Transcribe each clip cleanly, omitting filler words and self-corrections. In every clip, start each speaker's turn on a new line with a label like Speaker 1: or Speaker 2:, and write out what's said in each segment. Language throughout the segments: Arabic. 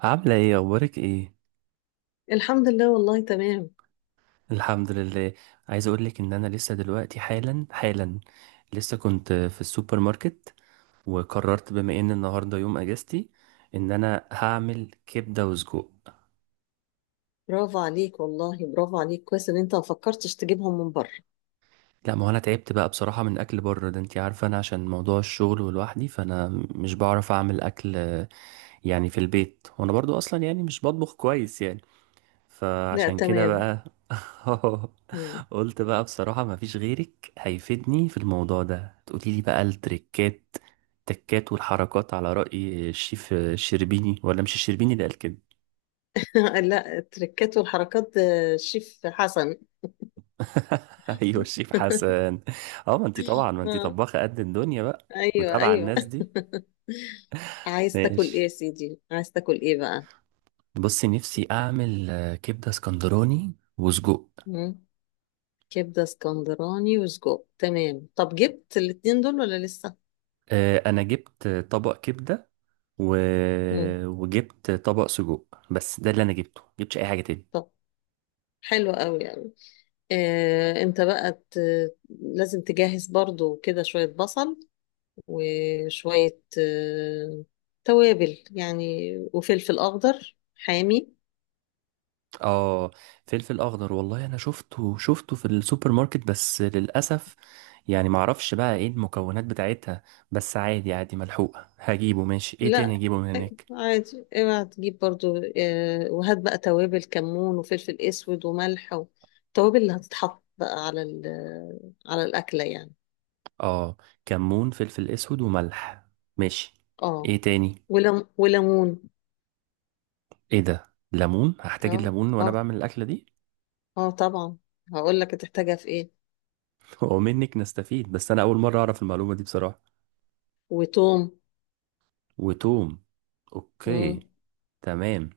Speaker 1: عاملة ايه؟ اخبارك ايه؟
Speaker 2: الحمد لله والله تمام.
Speaker 1: الحمد لله. عايز اقولك ان انا لسه دلوقتي حالا حالا، لسه كنت في السوبر ماركت. وقررت بما ان النهاردة يوم اجازتي ان انا هعمل كبدة وسجق.
Speaker 2: برافو عليك والله برافو عليك، كويس ان انت ما فكرتش تجيبهم من بره.
Speaker 1: لا، ما هو انا تعبت بقى بصراحة من اكل بره ده. انتي عارفة، انا عشان موضوع الشغل ولوحدي، فانا مش بعرف اعمل اكل يعني في البيت. وانا برضو اصلا يعني مش بطبخ كويس يعني،
Speaker 2: لا
Speaker 1: فعشان كده
Speaker 2: تمام.
Speaker 1: بقى.
Speaker 2: مم.
Speaker 1: قلت بقى بصراحة مفيش غيرك هيفيدني في الموضوع ده. تقولي لي بقى التكات والحركات، على رأي الشيف الشربيني، ولا مش الشربيني اللي قال كده؟
Speaker 2: لا التركات والحركات ده شيف حسن.
Speaker 1: ايوه، الشيف حسن. اه، ما انتي
Speaker 2: آه.
Speaker 1: طباخة قد الدنيا بقى،
Speaker 2: ايوه
Speaker 1: متابعة
Speaker 2: ايوه.
Speaker 1: الناس دي.
Speaker 2: عايز تاكل
Speaker 1: ماشي.
Speaker 2: ايه يا سيدي، عايز تاكل ايه بقى؟
Speaker 1: بصي، نفسي اعمل كبدة اسكندراني وسجق.
Speaker 2: مم. كبده اسكندراني وسجق، تمام. طب جبت الاتنين دول ولا لسه؟
Speaker 1: انا جبت طبق كبدة و...
Speaker 2: مم.
Speaker 1: وجبت طبق سجق. بس ده اللي انا جبته، جبتش اي حاجه تاني.
Speaker 2: طب حلو قوي قوي. انت بقى لازم تجهز برضو كده شوية بصل، وشوية توابل يعني، وفلفل أخضر حامي.
Speaker 1: اه، فلفل اخضر، والله انا شفته شفته في السوبر ماركت، بس للاسف يعني معرفش بقى ايه المكونات بتاعتها. بس عادي عادي، ملحوقه، هجيبه. ماشي، ايه تاني
Speaker 2: لا
Speaker 1: هجيبه من هناك؟
Speaker 2: عادي اوعى تجيب، برضو وهات بقى توابل كمون وفلفل أسود وملح، والتوابل اللي هتتحط بقى على الأكلة يعني.
Speaker 1: اه، كمون، فلفل اسود وملح. ماشي،
Speaker 2: اه
Speaker 1: ايه تاني؟
Speaker 2: ولم وليمون.
Speaker 1: ايه ده؟ ليمون؟ هحتاج
Speaker 2: اه
Speaker 1: الليمون وانا
Speaker 2: اه
Speaker 1: بعمل الاكله دي؟
Speaker 2: اه طبعا. هقول لك هتحتاجها في ايه.
Speaker 1: ومنك نستفيد، بس انا اول مره اعرف المعلومه دي بصراحه.
Speaker 2: وتوم.
Speaker 1: وتوم. اوكي،
Speaker 2: مم.
Speaker 1: تمام.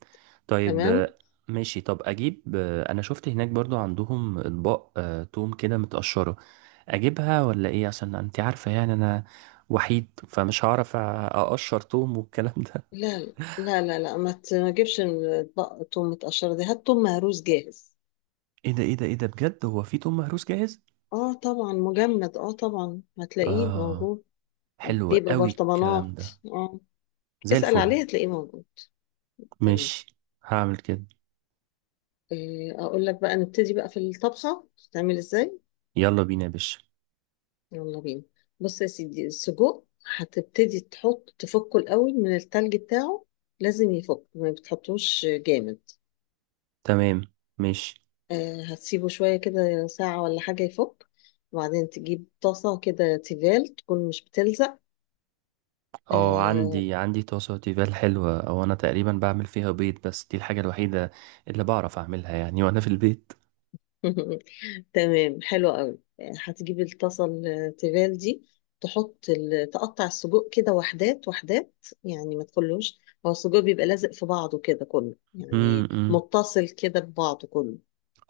Speaker 1: طيب.
Speaker 2: تمام.
Speaker 1: ماشي، طب اجيب انا شفت هناك برضو عندهم اطباق توم كده متقشرة، اجيبها ولا ايه؟ عشان انت عارفة يعني انا وحيد، فمش هعرف اقشر توم والكلام ده.
Speaker 2: لا لا لا لا، ما تجيبش توم متقشرة دي، هات توم مهروس جاهز.
Speaker 1: ايه ده، ايه ده، ايه ده بجد؟ هو في توم مهروس جاهز؟
Speaker 2: اه طبعا مجمد، اه طبعا هتلاقيه
Speaker 1: اه،
Speaker 2: موجود.
Speaker 1: حلو
Speaker 2: بيبقى
Speaker 1: قوي الكلام
Speaker 2: برطمانات
Speaker 1: ده،
Speaker 2: اه.
Speaker 1: زي
Speaker 2: اسأل
Speaker 1: الفل.
Speaker 2: عليه هتلاقيه موجود. تمام.
Speaker 1: ماشي، هعمل كده.
Speaker 2: اقول لك بقى نبتدي بقى في الطبخة تعمل ازاي.
Speaker 1: يلا بينا يا باشا.
Speaker 2: يلا بينا. بص يا سيدي السجق هتبتدي تحط تفكه الاول من التلج بتاعه. لازم يفك، ما بتحطوش جامد.
Speaker 1: تمام، ماشي.
Speaker 2: هتسيبه شوية كده، ساعة ولا حاجة يفك، وبعدين تجيب طاسة كده تيفال، تكون مش بتلزق.
Speaker 1: اه،
Speaker 2: آه،
Speaker 1: عندي طاسة تيفال حلوة، او انا تقريبا بعمل فيها بيض، بس دي الحاجة الوحيدة اللي بعرف اعملها يعني وانا في البيت.
Speaker 2: تمام حلو قوي. هتجيب الطاسه التيفال دي، تقطع السجق كده وحدات وحدات، يعني ما تخلوش، هو السجق بيبقى لازق في بعضه كده كله، يعني
Speaker 1: امم
Speaker 2: متصل كده ببعضه كله.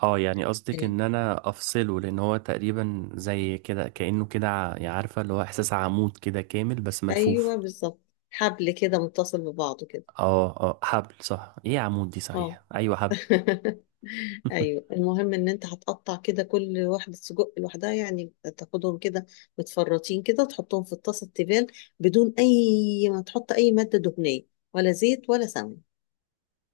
Speaker 1: اه، يعني قصدك
Speaker 2: آه،
Speaker 1: ان انا افصله، لان هو تقريبا زي كده كأنه كده يعني عارفة، اللي هو احساس عمود كده كامل بس ملفوف.
Speaker 2: ايوه بالظبط، حبل كده متصل ببعضه كده
Speaker 1: اه اه، حبل صح، ايه عمود دي،
Speaker 2: اه.
Speaker 1: صحيح، ايوه حبل.
Speaker 2: ايوه، المهم ان انت هتقطع كده كل واحده سجق لوحدها، يعني تاخدهم كده متفرطين كده، تحطهم في الطاسه التيفال، بدون اي، ما تحط اي ماده دهنيه، ولا زيت ولا سمن.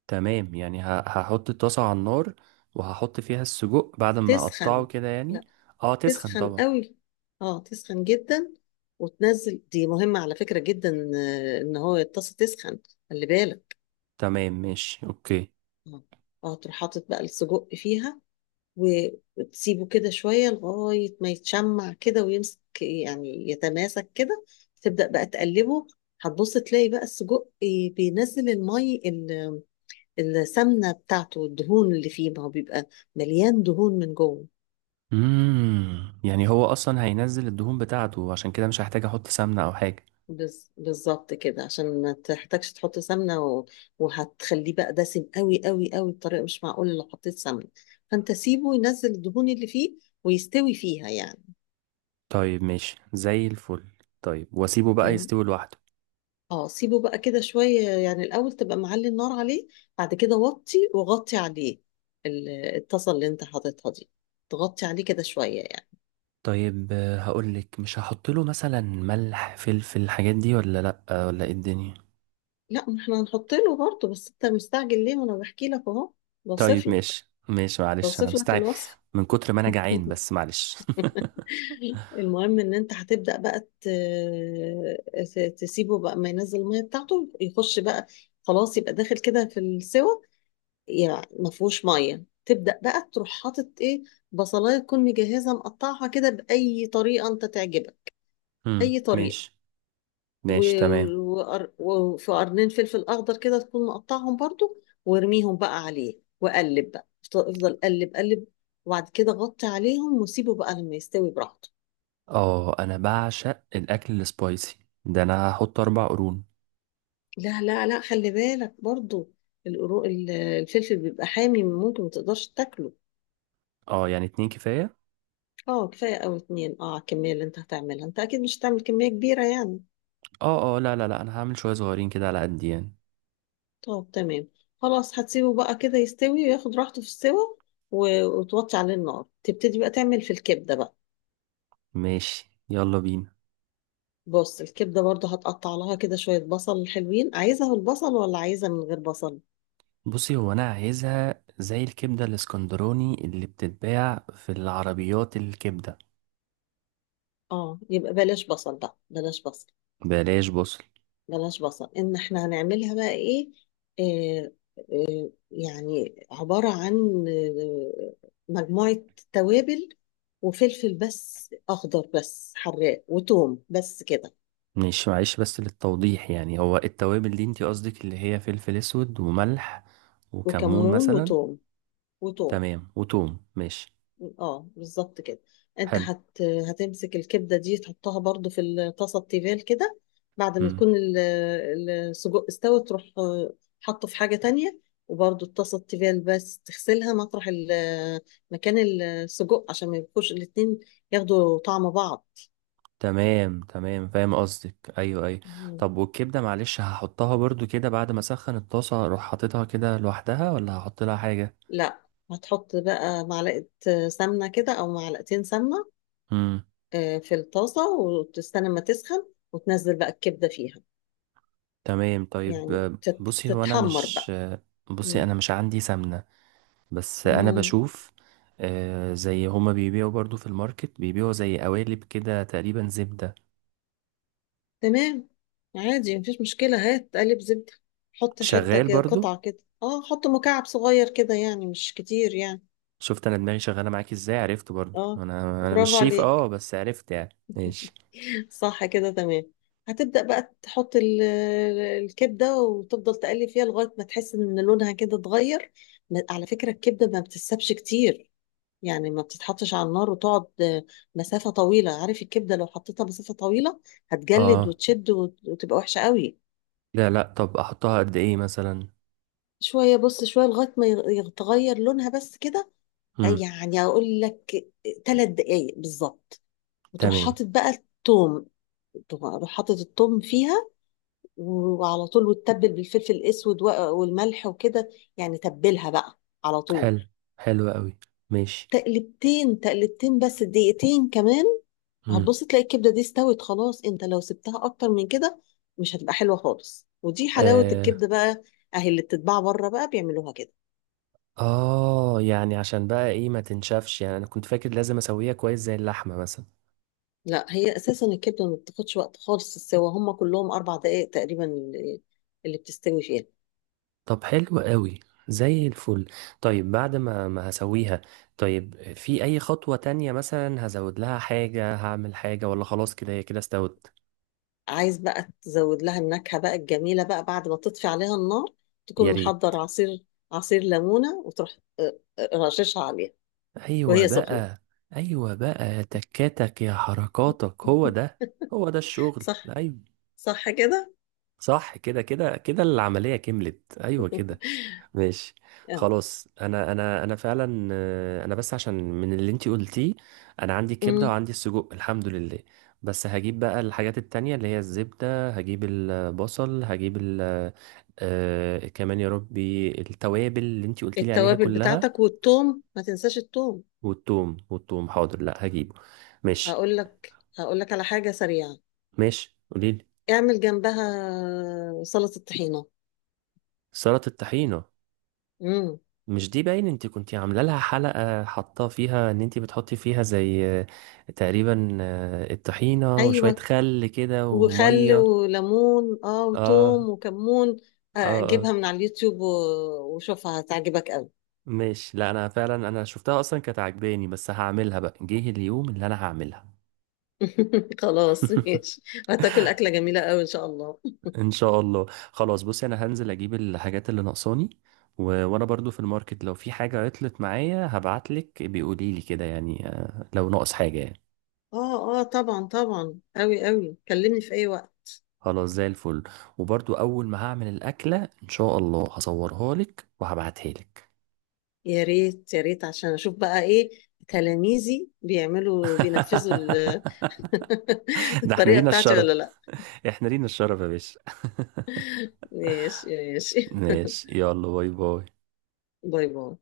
Speaker 1: تمام، يعني هحط الطاسة على النار وهحط فيها السجق بعد ما اقطعه
Speaker 2: تسخن.
Speaker 1: كده يعني.
Speaker 2: لا،
Speaker 1: اه، تسخن
Speaker 2: تسخن
Speaker 1: طبعا.
Speaker 2: قوي، اه تسخن جدا، وتنزل، دي مهمه على فكره جدا، ان هو الطاسه تسخن، خلي بالك.
Speaker 1: تمام، ماشي، اوكي.
Speaker 2: اه. تروح حاطط بقى السجق فيها، وتسيبه كده شوية لغاية ما يتشمع كده ويمسك، يعني يتماسك كده، تبدأ بقى تقلبه. هتبص تلاقي بقى السجق بينزل السمنة بتاعته، الدهون اللي فيه، ما هو بيبقى مليان دهون من جوه.
Speaker 1: يعني هو اصلا هينزل الدهون بتاعته، عشان كده مش هحتاج احط سمنة او حاجة.
Speaker 2: بالظبط كده، عشان ما تحتاجش تحط سمنة وهتخليه بقى دسم قوي قوي قوي، بطريقة مش معقولة لو حطيت سمنة، فانت سيبه ينزل الدهون اللي فيه ويستوي فيها يعني.
Speaker 1: طيب، ماشي، زي الفل. طيب، واسيبه بقى
Speaker 2: تمام.
Speaker 1: يستوي لوحده؟
Speaker 2: اه سيبه بقى كده شوية يعني، الأول تبقى معلي النار عليه، بعد كده وطي وغطي عليه ال- الطاسة اللي انت حاططها دي، تغطي عليه كده شوية يعني.
Speaker 1: طيب هقولك، مش هحط له مثلا ملح، فلفل، الحاجات دي ولا لا؟ ولا ايه الدنيا؟
Speaker 2: لا ما احنا هنحط له برضه، بس انت مستعجل ليه؟ ما انا بحكي لك اهو، بوصف
Speaker 1: طيب،
Speaker 2: لك
Speaker 1: ماشي ماشي، معلش انا
Speaker 2: بوصف لك
Speaker 1: مستعجل
Speaker 2: الوصف.
Speaker 1: من كتر ما انا جعان، بس معلش.
Speaker 2: المهم ان انت هتبدأ بقى تسيبه بقى، ما ينزل المية بتاعته يخش بقى خلاص، يبقى داخل كده في السوى، يعني ما فيهوش ميه، تبدا بقى تروح حاطط ايه؟ بصلايه تكون مجهزه مقطعها كده باي طريقه انت تعجبك،
Speaker 1: امم.
Speaker 2: اي طريقه،
Speaker 1: ماشي ماشي، تمام.
Speaker 2: وفي قرنين فلفل اخضر كده تكون مقطعهم برضو، وارميهم بقى عليه، وقلب بقى افضل افضل، قلب قلب، وبعد كده غطي عليهم وسيبه بقى لما يستوي براحته.
Speaker 1: اه، انا بعشق الاكل السبايسي ده، انا هحط 4 قرون.
Speaker 2: لا لا لا، خلي بالك برضو، الفلفل بيبقى حامي، ممكن ما تقدرش تاكله.
Speaker 1: اه، يعني اتنين كفاية.
Speaker 2: اه كفايه، او اتنين، اه على الكميه اللي انت هتعملها، انت اكيد مش هتعمل كميه كبيره يعني.
Speaker 1: اه اه، لا لا لا، انا هعمل شوية صغيرين كده على قد يعني.
Speaker 2: طب تمام. خلاص هتسيبه بقى كده يستوي وياخد راحته في السوا، وتوطي عليه النار، تبتدي بقى تعمل في الكبدة بقى.
Speaker 1: ماشي، يلا بينا.
Speaker 2: بص الكبدة برضه هتقطع لها كده شوية بصل حلوين، عايزها بالبصل ولا عايزها من غير بصل؟
Speaker 1: بصي، هو انا عايزها زي الكبدة الاسكندراني اللي بتتباع في العربيات الكبدة.
Speaker 2: اه يبقى بلاش بصل بقى، بلاش بصل،
Speaker 1: بلاش بصل.
Speaker 2: بلاش بصل. ان احنا هنعملها بقى ايه، آه يعني عبارة عن مجموعة توابل، وفلفل بس اخضر بس حراق، وتوم، بس كده.
Speaker 1: ماشي، معلش، بس للتوضيح يعني، هو التوابل دي انتي قصدك اللي هي فلفل اسود وملح وكمون
Speaker 2: وكمون
Speaker 1: مثلا؟
Speaker 2: وتوم وتوم.
Speaker 1: تمام، وتوم. ماشي،
Speaker 2: اه بالظبط كده. انت
Speaker 1: حلو.
Speaker 2: هتمسك الكبده دي تحطها برضو في الطاسه التيفال كده، بعد ما
Speaker 1: مم.
Speaker 2: تكون السجق استوى، تروح حطه في حاجه تانية، وبرضو الطاسه التيفال بس تغسلها مطرح مكان السجق عشان ما يبقوش الاتنين ياخدوا طعم بعض.
Speaker 1: تمام تمام، فاهم قصدك، ايوه ايوه.
Speaker 2: مم.
Speaker 1: طب والكبدة معلش، هحطها برضو كده بعد ما اسخن الطاسة اروح حاططها كده لوحدها، ولا هحط لها حاجة؟
Speaker 2: لا هتحط بقى معلقه سمنه كده او معلقتين سمنه،
Speaker 1: مم.
Speaker 2: في الطاسه وتستنى ما تسخن، وتنزل بقى الكبده فيها،
Speaker 1: تمام. طيب
Speaker 2: يعني
Speaker 1: بصي، هو انا
Speaker 2: تتحمر
Speaker 1: مش
Speaker 2: بقى.
Speaker 1: بصي
Speaker 2: مم.
Speaker 1: انا مش عندي سمنة، بس انا
Speaker 2: اه
Speaker 1: بشوف زي هما بيبيعوا برضو في الماركت، بيبيعوا زي قوالب كده تقريبا زبدة.
Speaker 2: تمام. عادي مفيش مشكلة، هات قالب زبدة، حط حتة
Speaker 1: شغال
Speaker 2: كده،
Speaker 1: برضو؟
Speaker 2: قطعة كده. اه حط مكعب صغير كده، يعني مش كتير يعني.
Speaker 1: شفت انا دماغي شغالة معاك ازاي، عرفت برضو.
Speaker 2: اه
Speaker 1: انا مش
Speaker 2: برافو
Speaker 1: شيف
Speaker 2: عليك.
Speaker 1: اه، بس عرفت يعني. ماشي.
Speaker 2: صح كده تمام. هتبدأ بقى تحط الكبدة، وتفضل تقلب فيها لغاية ما تحس ان لونها كده اتغير. على فكرة الكبدة ما بتتسابش كتير، يعني ما بتتحطش على النار وتقعد مسافة طويلة، عارف، الكبدة لو حطيتها مسافة طويلة هتجلد
Speaker 1: اه،
Speaker 2: وتشد وتبقى وحشة قوي.
Speaker 1: لا لا، طب احطها قد ايه مثلا؟
Speaker 2: شوية، بص شوية لغاية ما يتغير لونها بس كده،
Speaker 1: امم.
Speaker 2: يعني أقول لك 3 دقايق بالظبط، وتروح
Speaker 1: تمام.
Speaker 2: حاطط بقى التوم، تروح حاطط التوم فيها، وعلى طول وتتبل بالفلفل الأسود والملح وكده، يعني تبلها بقى على
Speaker 1: حلو
Speaker 2: طول.
Speaker 1: حلو قوي. ماشي.
Speaker 2: تقلبتين تقلبتين بس، دقيقتين كمان، هتبص تلاقي الكبدة دي استوت خلاص. انت لو سبتها أكتر من كده مش هتبقى حلوة خالص، ودي حلاوة
Speaker 1: امم
Speaker 2: الكبدة بقى، أهي اللي بتتباع بره بقى بيعملوها كده.
Speaker 1: اه، يعني عشان بقى ايه ما تنشفش يعني؟ انا كنت فاكر لازم اسويها كويس زي اللحمة مثلا.
Speaker 2: لا هي اساسا الكبده ما بتاخدش وقت خالص، السوا هم كلهم 4 دقائق تقريبا اللي بتستوي فيها.
Speaker 1: طب حلو قوي، زي الفل. طيب، بعد ما هسويها، طيب، في اي خطوة تانية مثلا هزود لها حاجة، هعمل حاجة، ولا خلاص كده هي كده استوت؟
Speaker 2: عايز بقى تزود لها النكهه بقى الجميله بقى، بعد ما تطفي عليها النار
Speaker 1: يا
Speaker 2: تكون
Speaker 1: ريت.
Speaker 2: محضر عصير ليمونه، وتروح رششها عليها
Speaker 1: ايوه
Speaker 2: وهي سخنه.
Speaker 1: بقى، ايوه بقى تكاتك يا حركاتك، هو ده، هو ده الشغل.
Speaker 2: صح.
Speaker 1: ايوه،
Speaker 2: صح كده.
Speaker 1: صح كده كده كده، العملية كملت، ايوه كده. ماشي،
Speaker 2: آه.
Speaker 1: خلاص. انا فعلا انا بس عشان من اللي انتي قلتيه، انا عندي الكبده
Speaker 2: أمم.
Speaker 1: وعندي السجق، الحمد لله. بس هجيب بقى الحاجات التانية اللي هي الزبده، هجيب البصل، هجيب ال آه كمان يا ربي التوابل اللي انتي قلتي لي عليها
Speaker 2: التوابل
Speaker 1: كلها.
Speaker 2: بتاعتك، والثوم، ما تنساش الثوم.
Speaker 1: والثوم حاضر، لا هجيبه. ماشي.
Speaker 2: هقول لك على حاجه سريعه،
Speaker 1: ماشي قوليلي.
Speaker 2: اعمل جنبها سلطه طحينه.
Speaker 1: سلطه الطحينه؟
Speaker 2: امم،
Speaker 1: مش دي باين انت كنتي عامله لها حلقه، حاطه فيها ان انت بتحطي فيها زي تقريبا الطحينه وشويه
Speaker 2: ايوه،
Speaker 1: خل كده
Speaker 2: وخل
Speaker 1: وميه؟
Speaker 2: وليمون، اه،
Speaker 1: اه
Speaker 2: وتوم وكمون،
Speaker 1: اه
Speaker 2: جيبها
Speaker 1: اه.
Speaker 2: من على اليوتيوب وشوفها هتعجبك قوي.
Speaker 1: ماشي، لا انا فعلا انا شفتها اصلا كانت عجباني، بس هعملها بقى، جه اليوم اللي انا هعملها.
Speaker 2: خلاص ماشي. هتاكل أكلة جميلة قوي إن شاء الله.
Speaker 1: ان شاء الله. خلاص، بصي، انا هنزل اجيب الحاجات اللي ناقصاني، وانا برضو في الماركت لو في حاجه عطلت معايا هبعتلك، بيقولي لي كده يعني لو ناقص حاجه يعني.
Speaker 2: اه اه طبعا، طبعا قوي قوي، كلمني في أي وقت.
Speaker 1: خلاص، زي الفل. وبرضو اول ما هعمل الاكله ان شاء الله هصورها لك وهبعتها لك.
Speaker 2: يا ريت يا ريت، عشان أشوف بقى إيه تلاميذي بيعملوا بينفذوا
Speaker 1: ده احنا
Speaker 2: الطريقة
Speaker 1: لينا
Speaker 2: بتاعتي
Speaker 1: الشرف،
Speaker 2: ولا لا.
Speaker 1: احنا لينا الشرف يا باشا.
Speaker 2: ماشي ماشي.
Speaker 1: ماشي، يلا باي باي.
Speaker 2: باي باي.